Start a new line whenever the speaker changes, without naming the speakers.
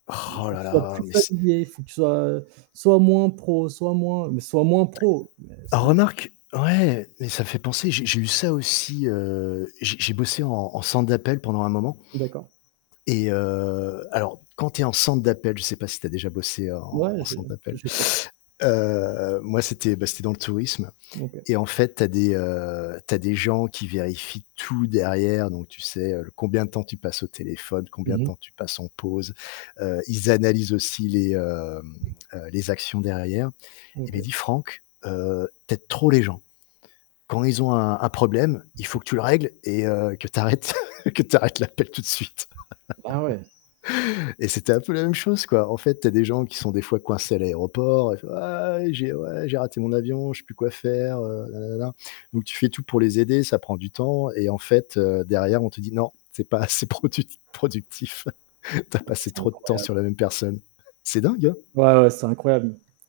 «Il
Roh
faut que
là
tu sois
là,
plus
mais c
fatigué, il faut que tu sois, heu, soit moins pro, soit moins» mais «soit moins pro»! Mais c'est
Remarque ouais, mais ça fait penser, j'ai j'ai eu ça aussi, heu, j'ai j'ai bossé en en centre d'appel pendant un moment
D'accord.
et heu, alors, quand tu es en centre d'appel, je sais pas si tu as déjà bossé en
Mouais
en
je
centre d'appel.
j'ai fait ça.
Heu, moi, c'était, bah, c'était dans le tourisme
Mmh, OK.
et en fait, tu as des, heu, tu as des gens qui vérifient tout derrière, donc tu sais, heu, l combien de temps tu passes au téléphone, combien de
Mmh mh.
temps tu passes en pause. Heu, ils analysent aussi les, hem, heu, les actions derrière. Il m'a
OK.
dit: «Franck, heu, tu aides trop les gens. Quand ils ont un un problème, il faut que tu le règles et heu, que tu arrêtes que tu arrêtes l'appel tout de suite»
Ah ouais.
et c'était un peu la même chose, quoi. En fait, tu as des gens qui sont des fois coincés à l'aéroport, ils font: «Ah j'ai ouais j'ai raté mon avion, je sais plus quoi faire, heu, nana, nana», bon, voilà, donc tu fais tout pour les aider, ça prend du temps et en fait, heu, derrière on te dit: «Non, c'est pas assez produti productif, tu as
Ah,
passé
c'est
trop de temps
incroyable.
sur la même personne». C'est dingue hein?
Ouais ouais, c'est incroyable m